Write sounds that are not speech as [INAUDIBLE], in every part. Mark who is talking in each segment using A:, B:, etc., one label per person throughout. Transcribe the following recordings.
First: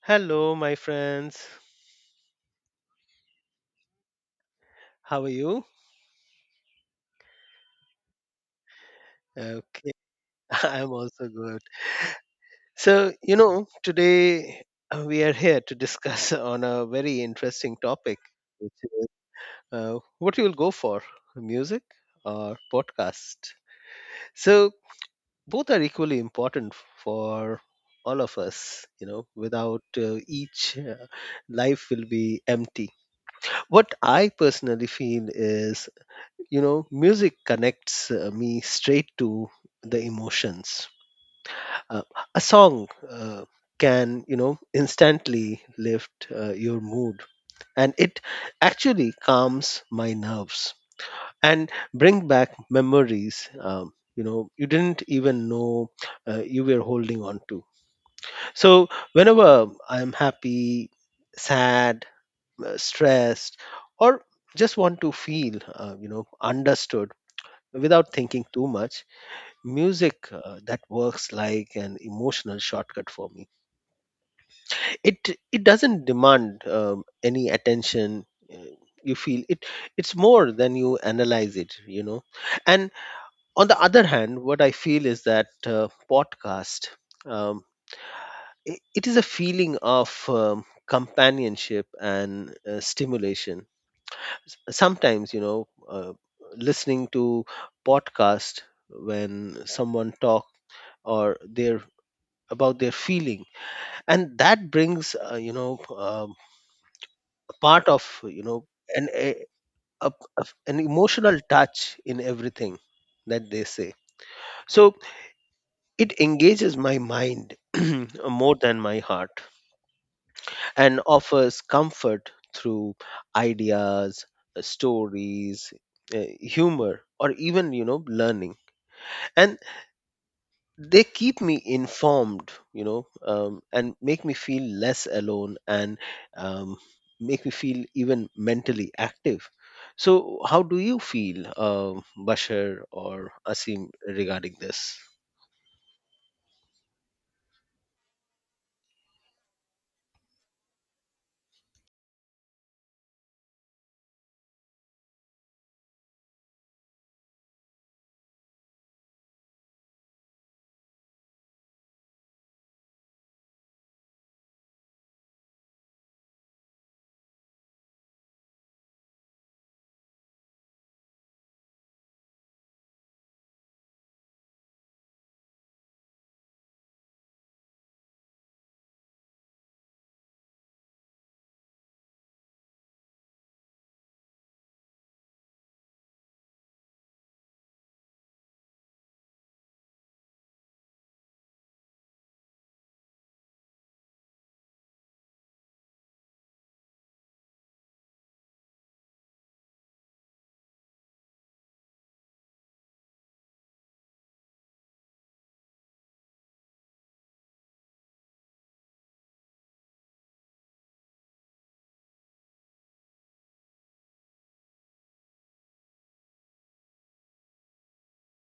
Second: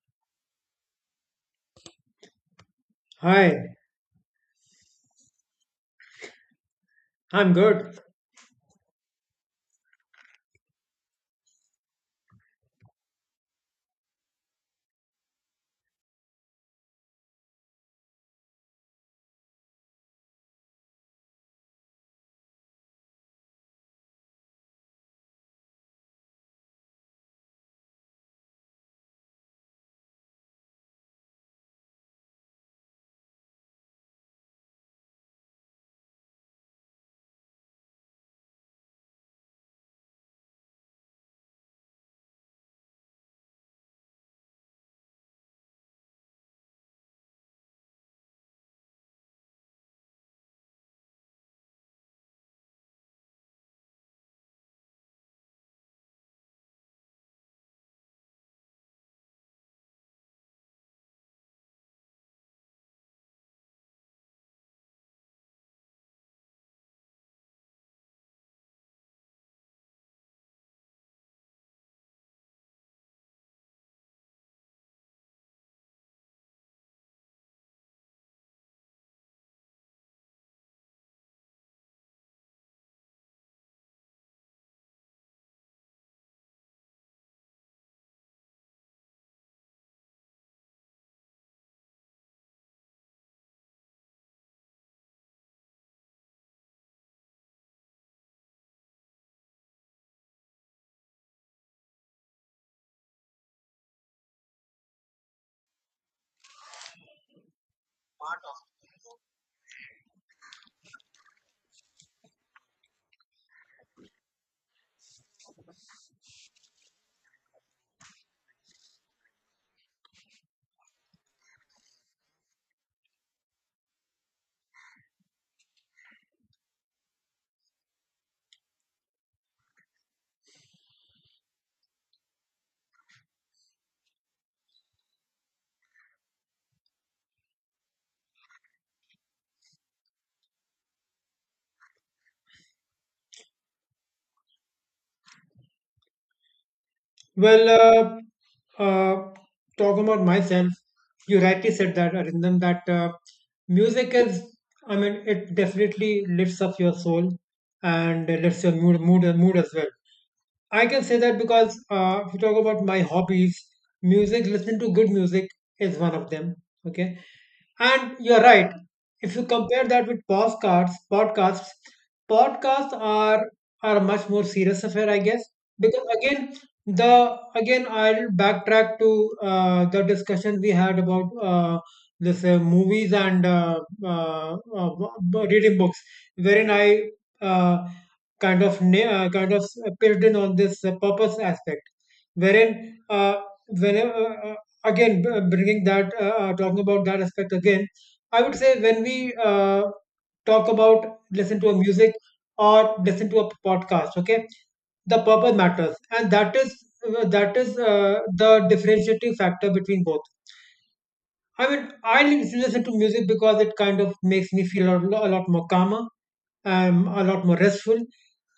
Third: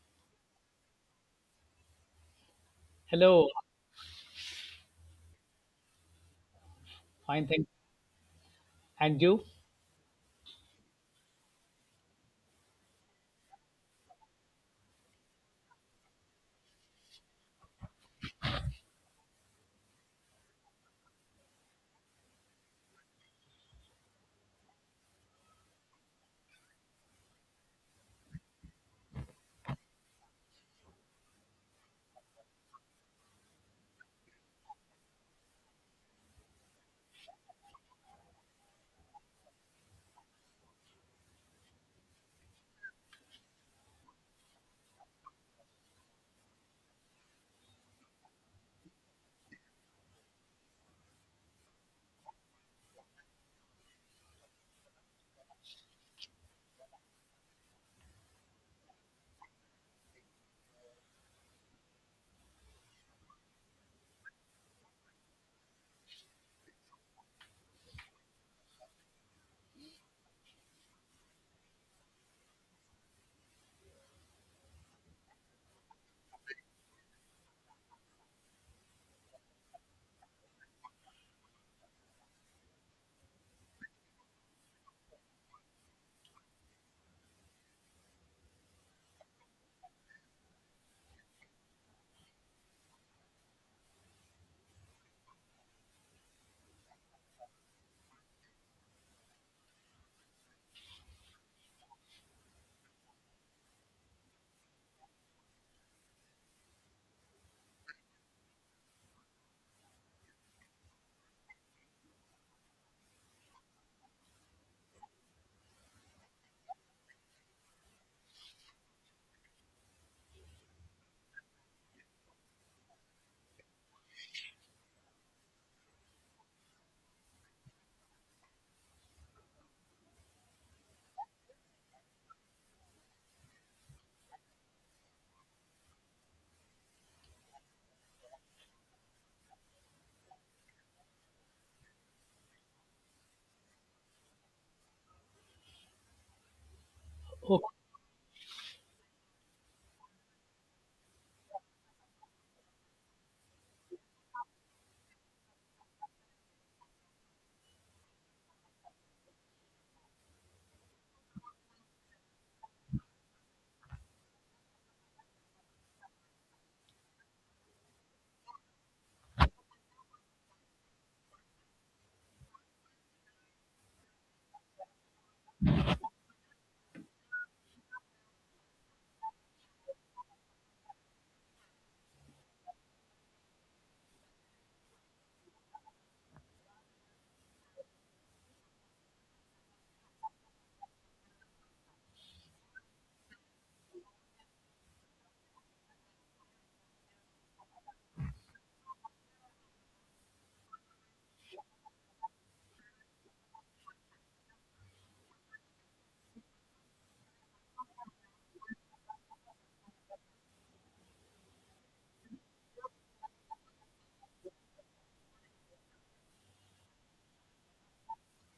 A: Hello, my friends.
B: Hello,
C: Hi,
A: How are you?
B: fine,
C: I'm
B: thank.
C: good.
B: And you?
A: Okay, [LAUGHS] I'm also good. Today we are here to discuss [LAUGHS] on a very interesting topic, which is what you'll go for, music or podcast. So, both are equally important for all of us, without each, life will be empty. What I personally feel is music connects me straight to the emotions, uh, a song can instantly lift your mood, and it actually calms my nerves and bring back memories you didn't even know you were holding on to. So whenever I'm happy, sad, stressed, or just want to feel uh, you know understood without thinking too much, music that works like an emotional shortcut for me. It doesn't demand any attention. uh, you feel it, it's more than you analyze it. And on the other hand, what I feel is that podcast, um, it is a feeling of companionship and stimulation. Sometimes listening to podcast, when someone talk or their about their feeling, and that brings a part of an a, a- an emotional touch in everything that they say. So it engages my mind [CLEARS THROAT] more than my heart, and offers comfort through ideas, stories, humor, or even learning. And they keep me informed, and make me feel less alone, and um, make me feel even mentally active. So how do you feel, Bashir or Asim, regarding this?
B: O-
C: Well, uh, talk about myself. You rightly said that, Arindam, that music is, I mean, it definitely lifts up your soul and it lifts your mood as well. I can say that because if you talk about my hobbies, music, listening to good music is one of them. Okay. And you're right. If you compare that with podcasts are a much more serious affair, I guess. Because again, the again I'll backtrack to the discussion we had about this movies and reading books, wherein I uh, kind of pitched in on this purpose aspect, wherein whenever bringing that talking about that aspect again. I would say when we talk about listen to a music or listen to a podcast, okay, the purpose matters, and that is the differentiating factor between both. I mean, I listen to music because it kind of makes me feel a lot more calmer, a lot more restful.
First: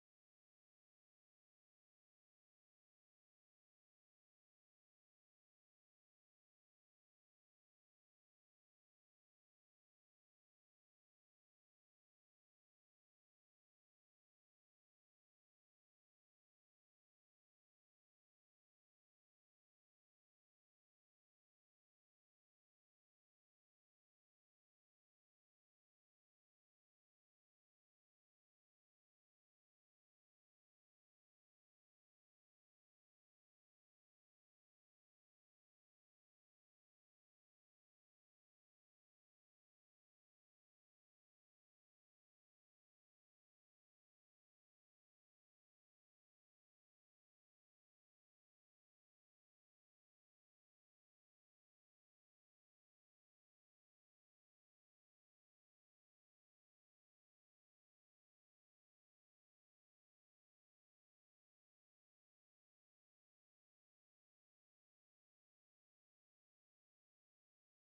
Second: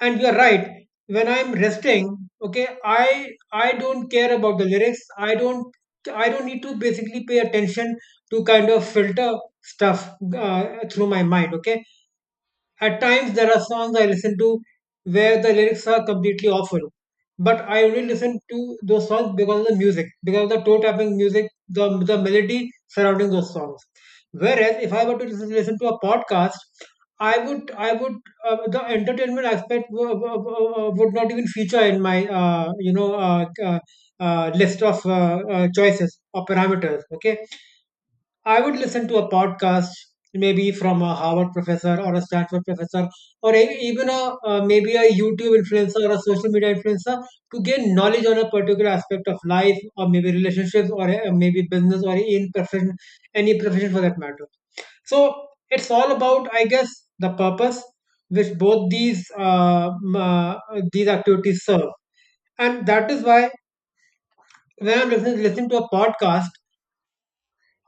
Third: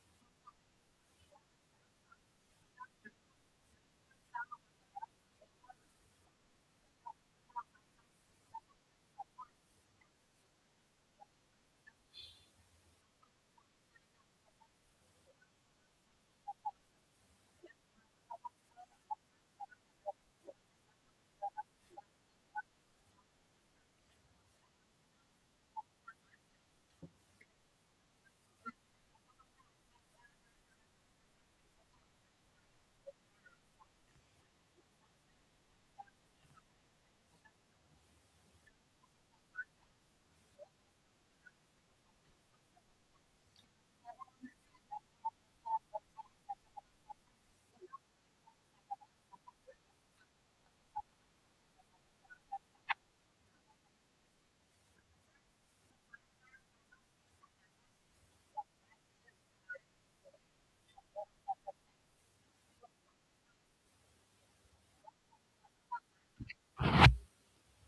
C: And you're right. When I'm resting, okay, I don't care about the lyrics. I don't need to basically pay attention to kind of filter stuff through my mind. Okay, at times, there are songs I listen to where the lyrics are completely awful, but I only listen to those songs because of the music, because of the toe tapping music, the melody surrounding those songs. Whereas, if I were to listen to a podcast, I would the entertainment aspect would not even feature in my list of choices or parameters. Okay, I would listen to a podcast, maybe from a Harvard professor or a Stanford professor, or even a maybe a YouTube influencer or a social media influencer to gain knowledge on a particular aspect of life, or maybe relationships, or maybe business, or in profession, any profession for that matter. So it's all about, I guess, the purpose which both these these activities serve, and that is why when I'm listening to a podcast,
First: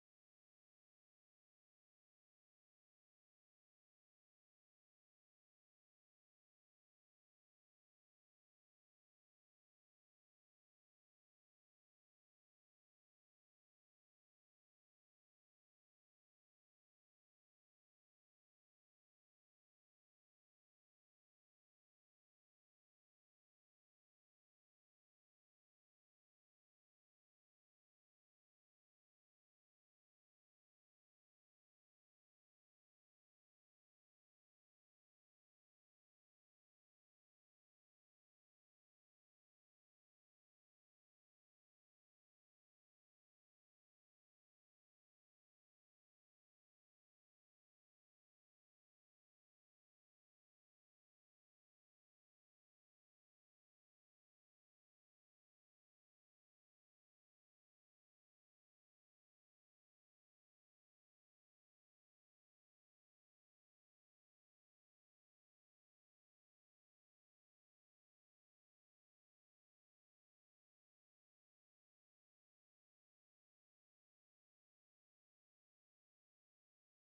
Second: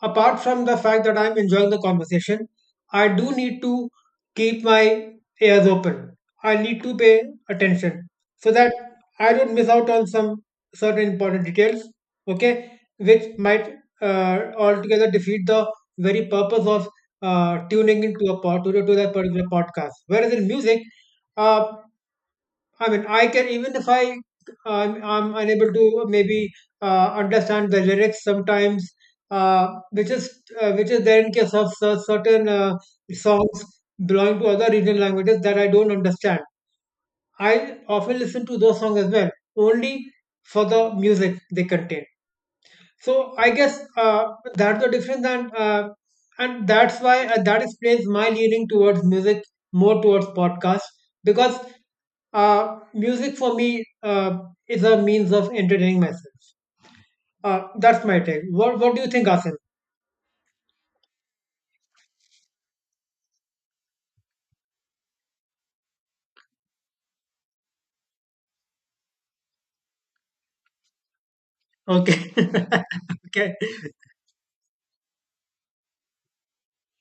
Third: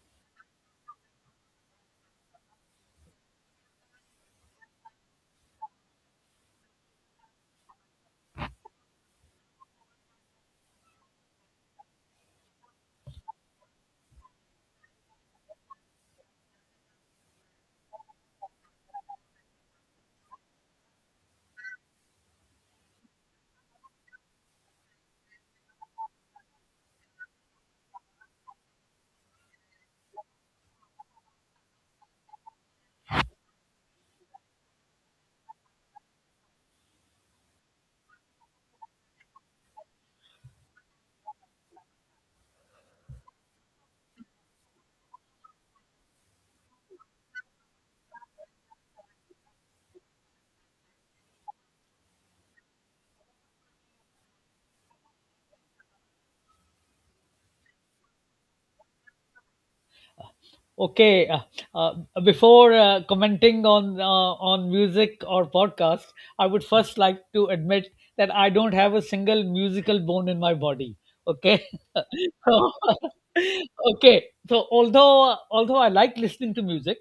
C: apart from the fact that I'm enjoying the conversation, I do need to keep my ears open. I need to pay attention so that I don't miss out on some certain important details, okay, which might altogether defeat the very purpose of tuning into a to that particular podcast. Whereas in music, uh, I mean, I can even if I'm unable to maybe understand the lyrics sometimes, uh, which is which is there in case of certain songs belonging to other regional languages that I don't understand. I often listen to those songs as well, only for the music they contain. So I guess that's the difference. And that's why that explains my leaning towards music more towards podcast. Because music for me is a means of entertaining myself. That's my take. What do you think, Asim?
B: Okay, uh, before commenting on on music or podcast, I would first like to admit that I don't have a single musical bone in my body. Okay,
C: Okay.
B: [LAUGHS] so,
C: [LAUGHS] Okay.
B: [LAUGHS] okay. So although I like listening to music.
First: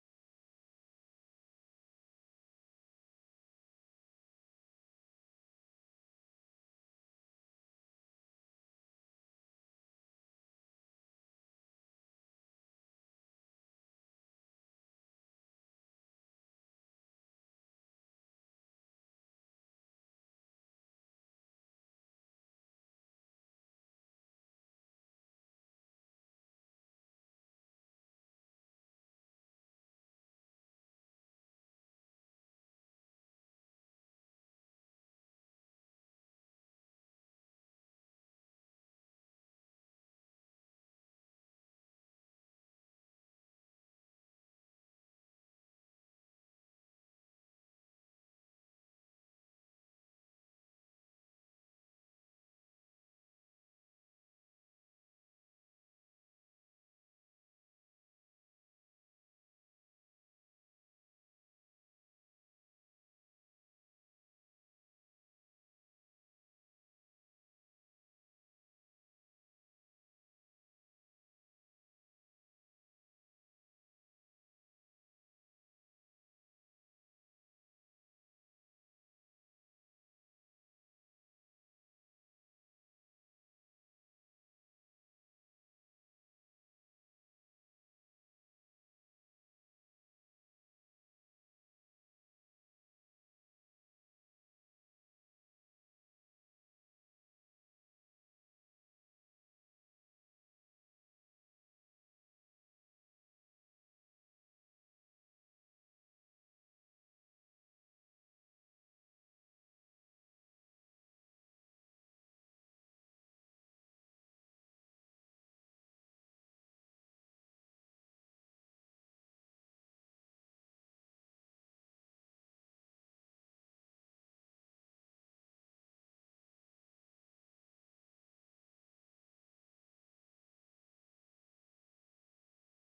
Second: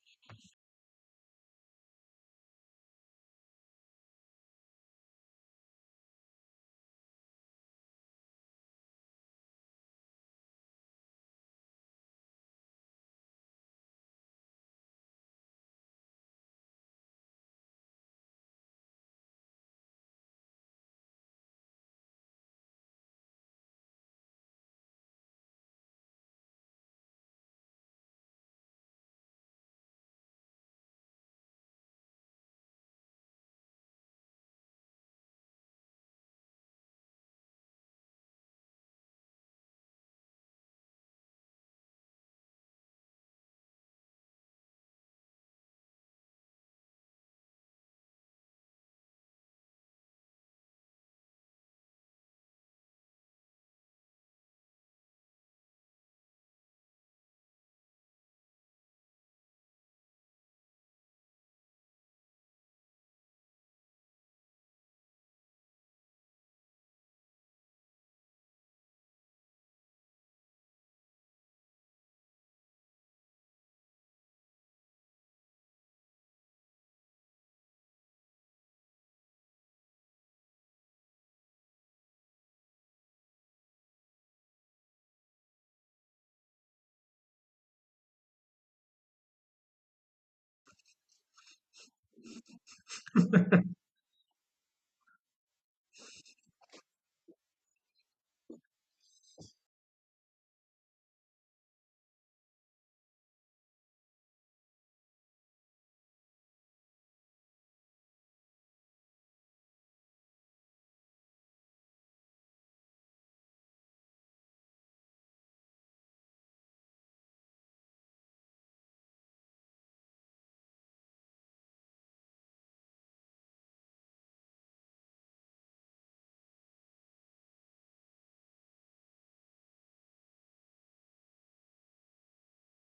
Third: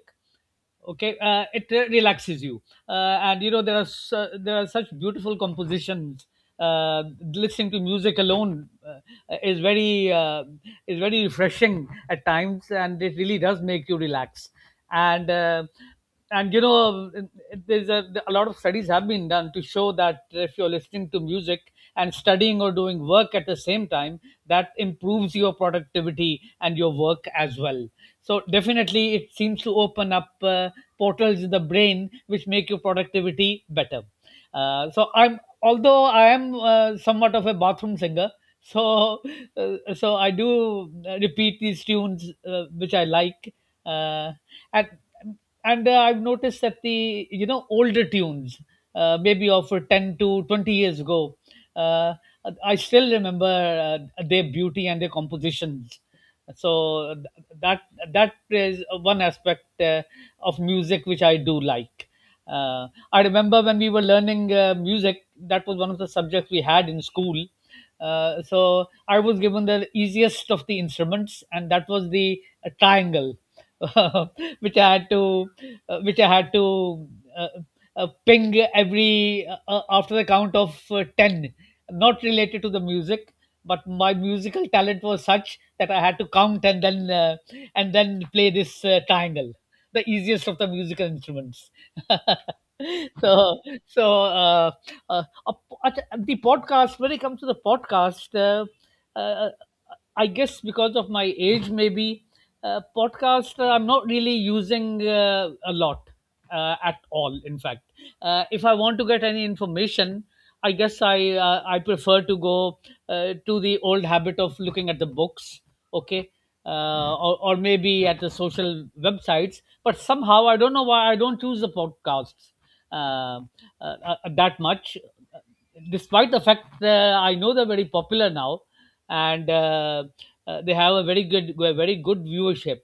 B: Okay, it relaxes you, and you know there are such beautiful compositions. uh, Listening to music alone, is very uh, it's very refreshing at times, and it really does make you relax. And uh, and you know, there's a lot of studies have been done to show that if you're listening to music and studying or doing work at the same time, that improves your productivity and your work as well. So definitely, it seems to open up portals in the brain which make your productivity better. So I'm although I am somewhat of a bathroom singer, [LAUGHS] so so I do repeat these tunes which I like. Uh, and and I've noticed that the older tunes, maybe of 10 to 20 years ago. uh, I still remember their beauty and their compositions. So that that is one aspect of music which I do like. Uh, I remember when we were learning music, that was one of the subjects we had in school, so I was given the easiest of the instruments, and that was the triangle, [LAUGHS] which I had to, which I had to uh, ping every after the count of ten, not related to the music. But my musical talent was such that I had to count and then and then play this triangle, the easiest of the musical instruments. [LAUGHS] so so uh, a, the podcast When it comes to the podcast, uh, uh, I guess because of my age maybe, podcast, I'm not really using a lot, at all, in fact. If I want to get any information, I guess I prefer to go to the old habit of looking at the books. Okay. Or maybe at the social websites, but somehow I don't know why I don't choose the podcasts uh, that much, despite the fact that I know they're very popular now, and they have a very good viewership.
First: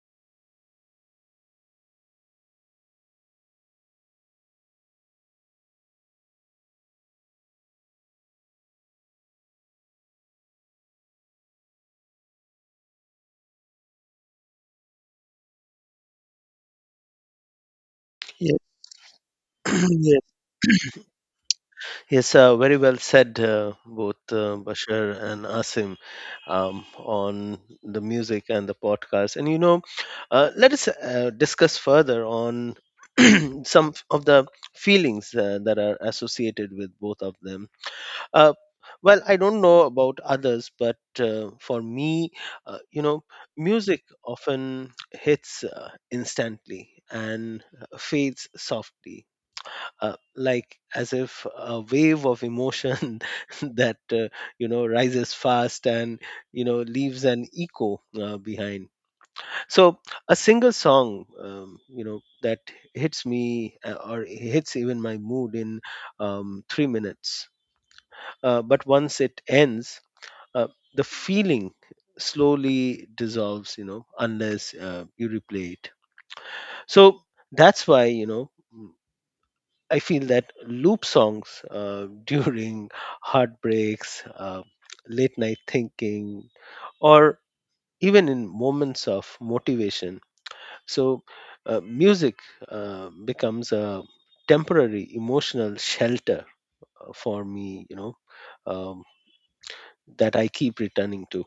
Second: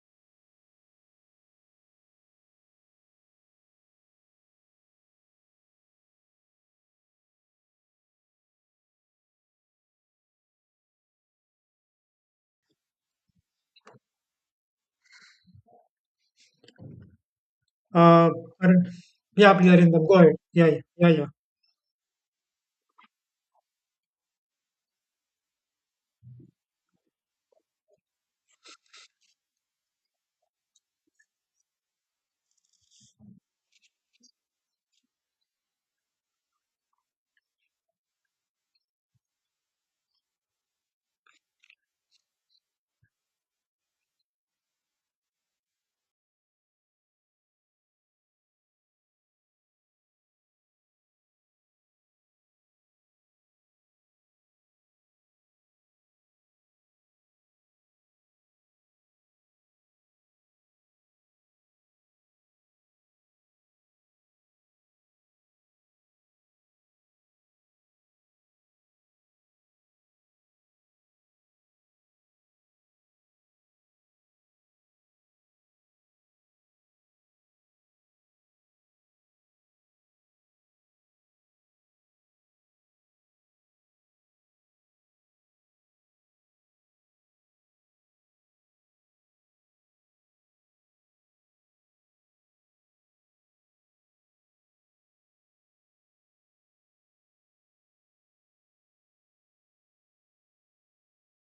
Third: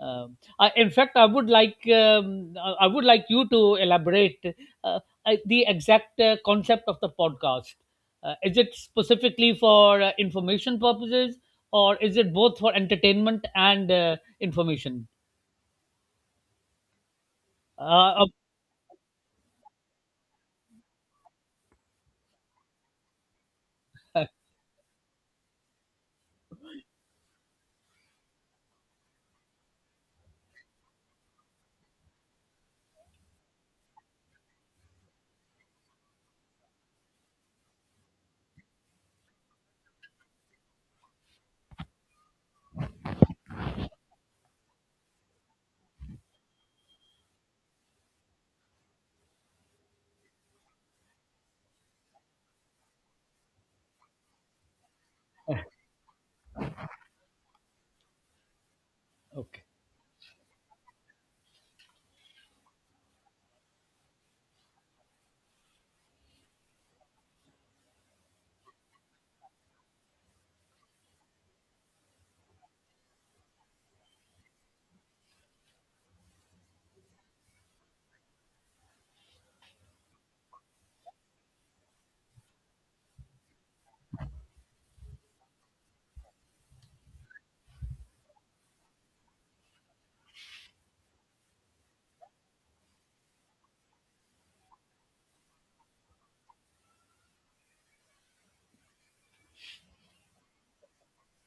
B: I, in fact, I would like you to elaborate uh, the exact concept of the podcast. Is it specifically for information purposes, or is it both for entertainment and information? Uh, uh,
C: uh,
A: Yes.
C: Arun- yeah, please
A: [CLEARS THROAT]
C: Arindam, go
A: Yes.
C: ahead. Yeah, yeah, yeah, yeah.
A: Yes, very well said, both Bashir and Asim, on the music and the podcast. And let us discuss further on [CLEARS THROAT] some of the feelings that are associated with both of them. Uh, well, I don't know about others, but for me, uh, you know, music often hits instantly and fades softly, like as if a wave of emotion [LAUGHS] that rises fast and leaves an echo behind.
B: okay.
A: So a single song that hits me or hits even my mood in 3 minutes, but once it ends, uh, the feeling slowly dissolves, unless you replay it. So that's why I feel that loop songs [LAUGHS] during heartbreaks, late night thinking, or even in moments of motivation. So, music becomes a temporary emotional shelter for me, um, that I keep returning to.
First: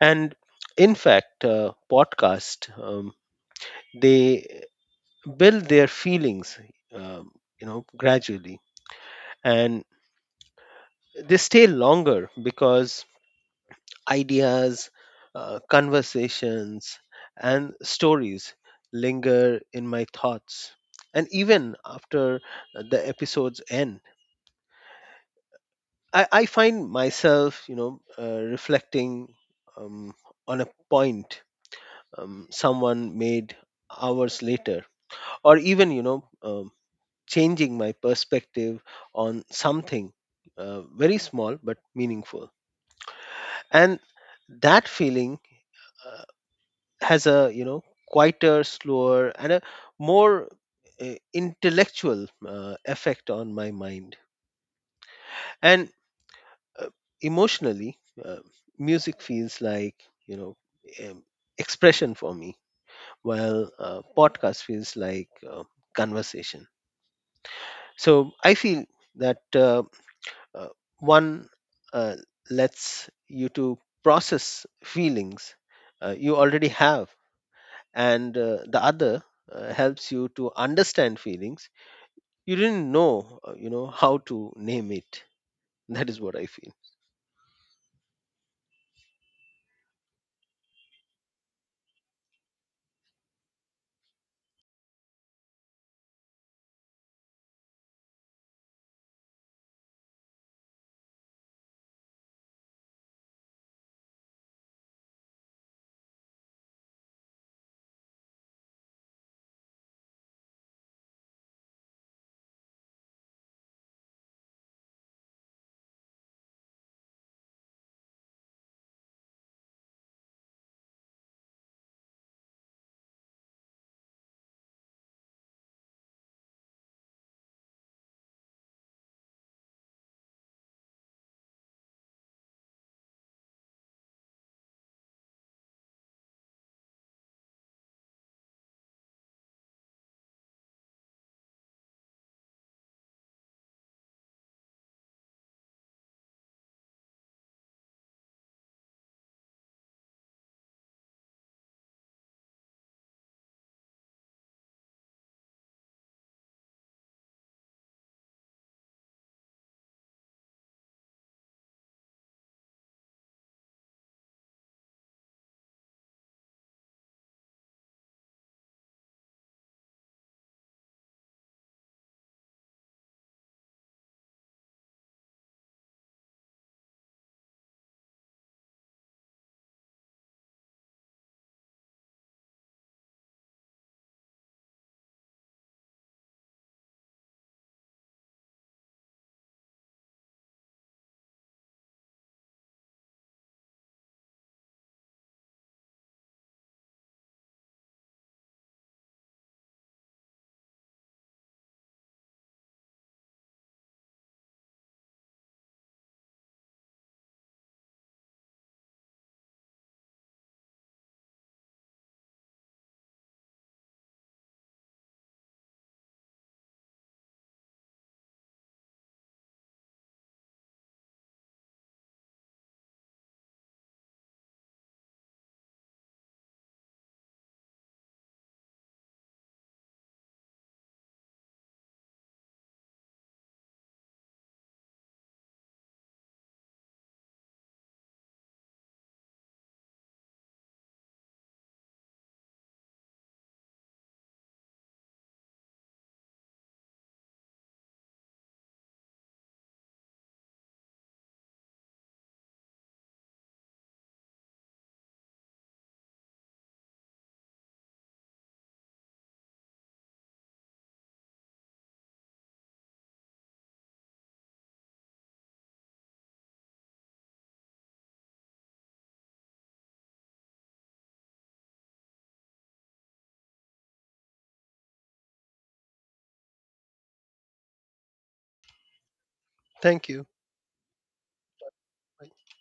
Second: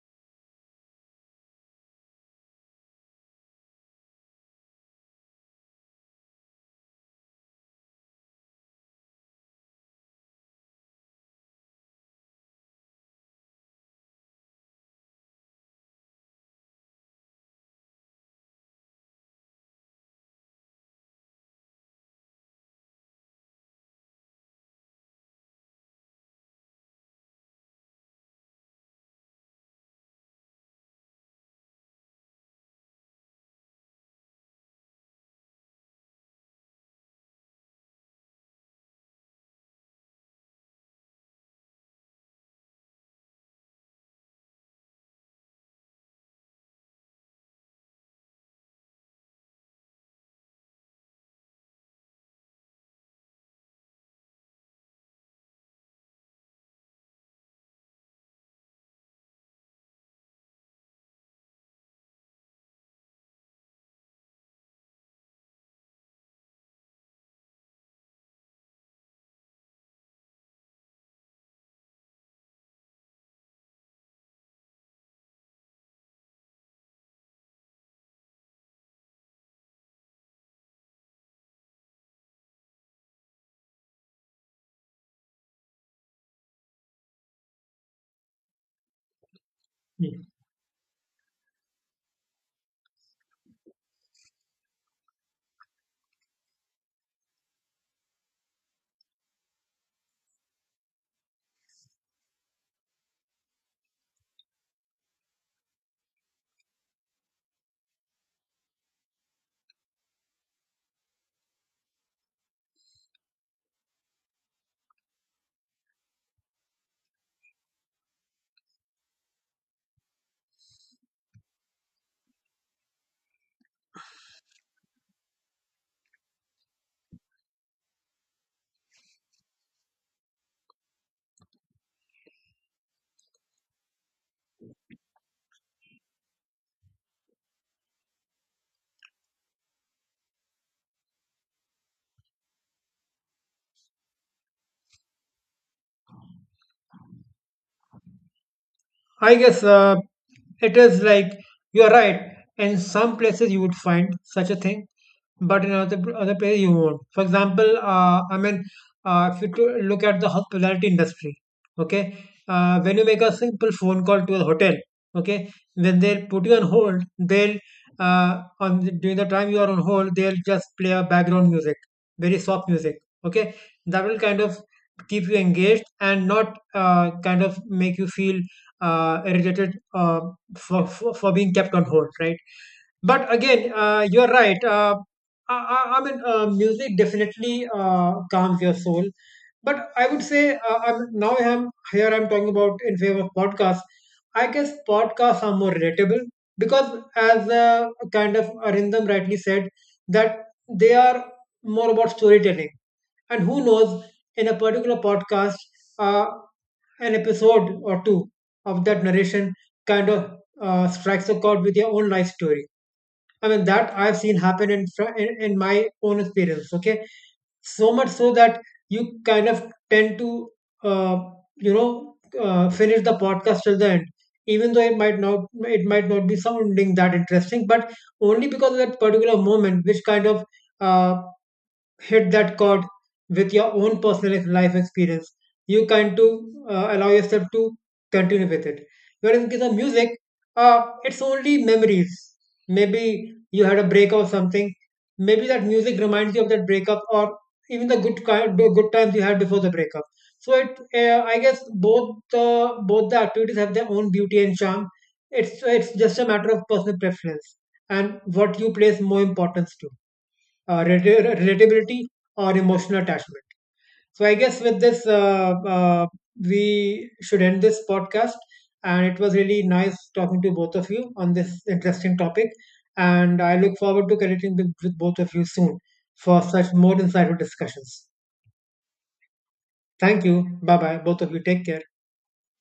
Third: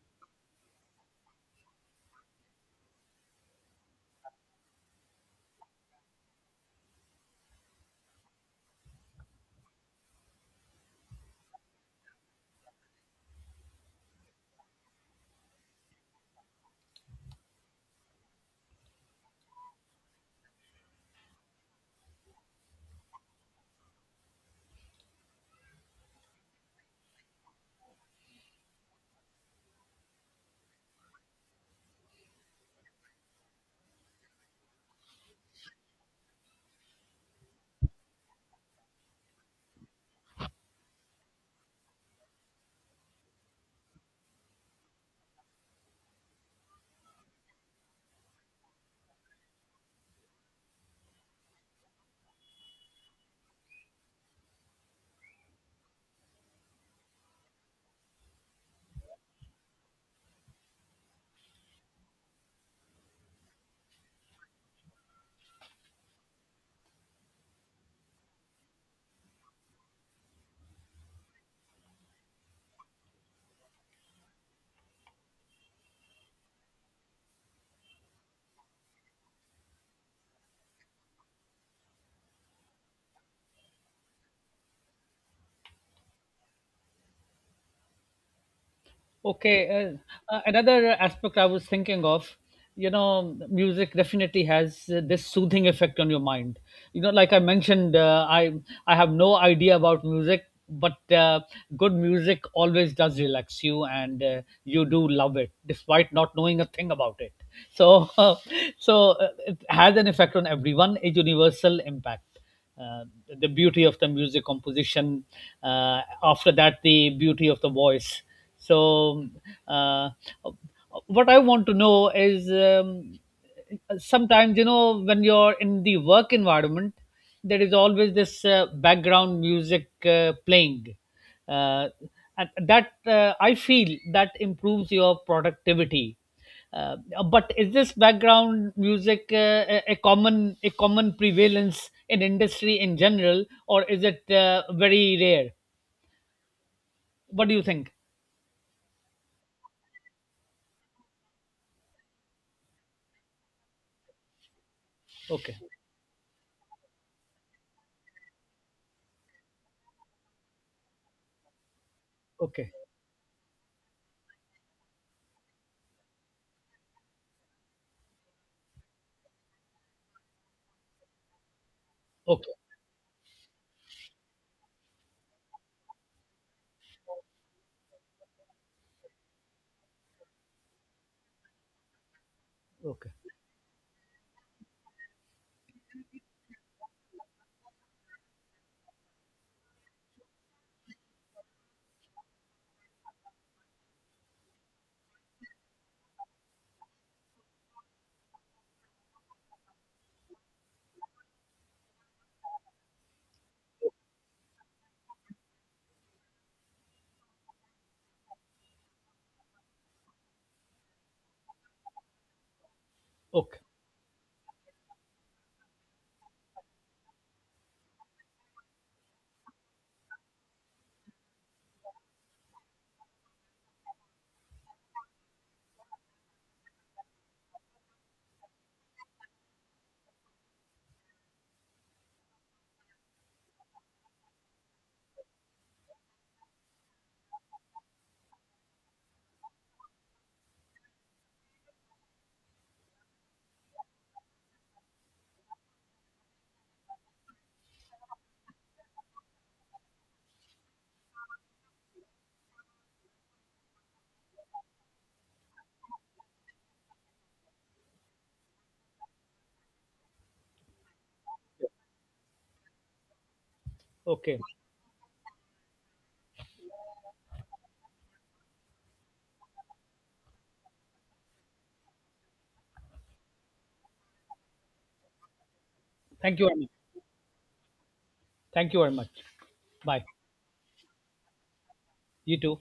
A: And in fact, podcast, they build their feelings, um, gradually, and they stay longer because ideas, conversations, and stories linger in my thoughts. And even after the episodes end, I find myself, reflecting um, on a point someone made hours later, or even, changing my perspective on something very small but meaningful. And that feeling uh, has a quieter, slower, and a more intellectual effect on my mind. And uh, emotionally, uh, music feels like you know um, expression for me, while podcast feels like conversation. So I feel that uh, one uh, lets you to process feelings you already have, and the other helps you to understand feelings you didn't know how to name it. [LAUGHS] That is what I feel.
B: Okay, another aspect I was thinking of. You know, music definitely has this soothing effect on your mind. You know, like I mentioned, I have no idea about music, but good music always does relax you, and you do love it despite not knowing a thing about it. So, [LAUGHS] it has an effect on everyone, a universal impact, uh, the beauty of the music composition, after that the beauty of the voice. So, uh, what I want to know is, sometimes, you know, when you're in the work environment, there is always this background music playing, uh, and that, I feel, that improves your productivity. uh, but is this background music a common prevalence in industry in general, or is it very rare? What do you think?
C: I guess it is like you're right. In some places you would find such a thing,
B: Okay,
C: but in other places you won't. For example, I mean, if you to look at the hospitality industry, okay,
B: okay,
C: when you make a simple phone call to a hotel, okay, when they'll put you on hold, they'll during the time you are on hold, they'll just play a background music, very
B: okay,
C: soft music, okay, that will kind of keep you engaged and not kind of make you feel related for being kept on hold, right?
B: okay,
C: But again, you're right. I mean, music definitely calms your soul. But I would say now I'm here. I'm talking about in favor of podcasts. I guess podcasts are more relatable because, as kind of Arindam rightly said, that they are more about storytelling. And who knows, in a particular podcast, uh, an episode or two of that narration kind of strikes a chord with your own life story. I
B: okay,
C: mean, that I've seen happen in, in my own experience, okay? So much so that you kind of tend to, uh, finish the podcast till the end. Even though it might not be sounding that interesting, but only because of that particular moment, which kind of uh, hit that chord with your own personal life experience. You kind to allow yourself to continue with it. Whereas in case of music, it's only memories. Maybe you had a breakup or something. Maybe that music reminds you of that breakup or even the good kind, the good times you had before the breakup. So it, I guess, both the activities have their own beauty and charm. It's just a matter of personal preference and what you place more importance to, relatability or emotional attachment. So I
B: okay.
C: guess with this, we should end this podcast. And it was really nice talking to both of you on this interesting topic. And I look forward to connecting with both of you soon
B: Thank
C: for
B: you very much.
C: such more insightful discussions.
B: Thank you very much. Bye.
A: Thank
C: Thank
A: you.
C: you. Bye bye. Both of you take care.
B: You too.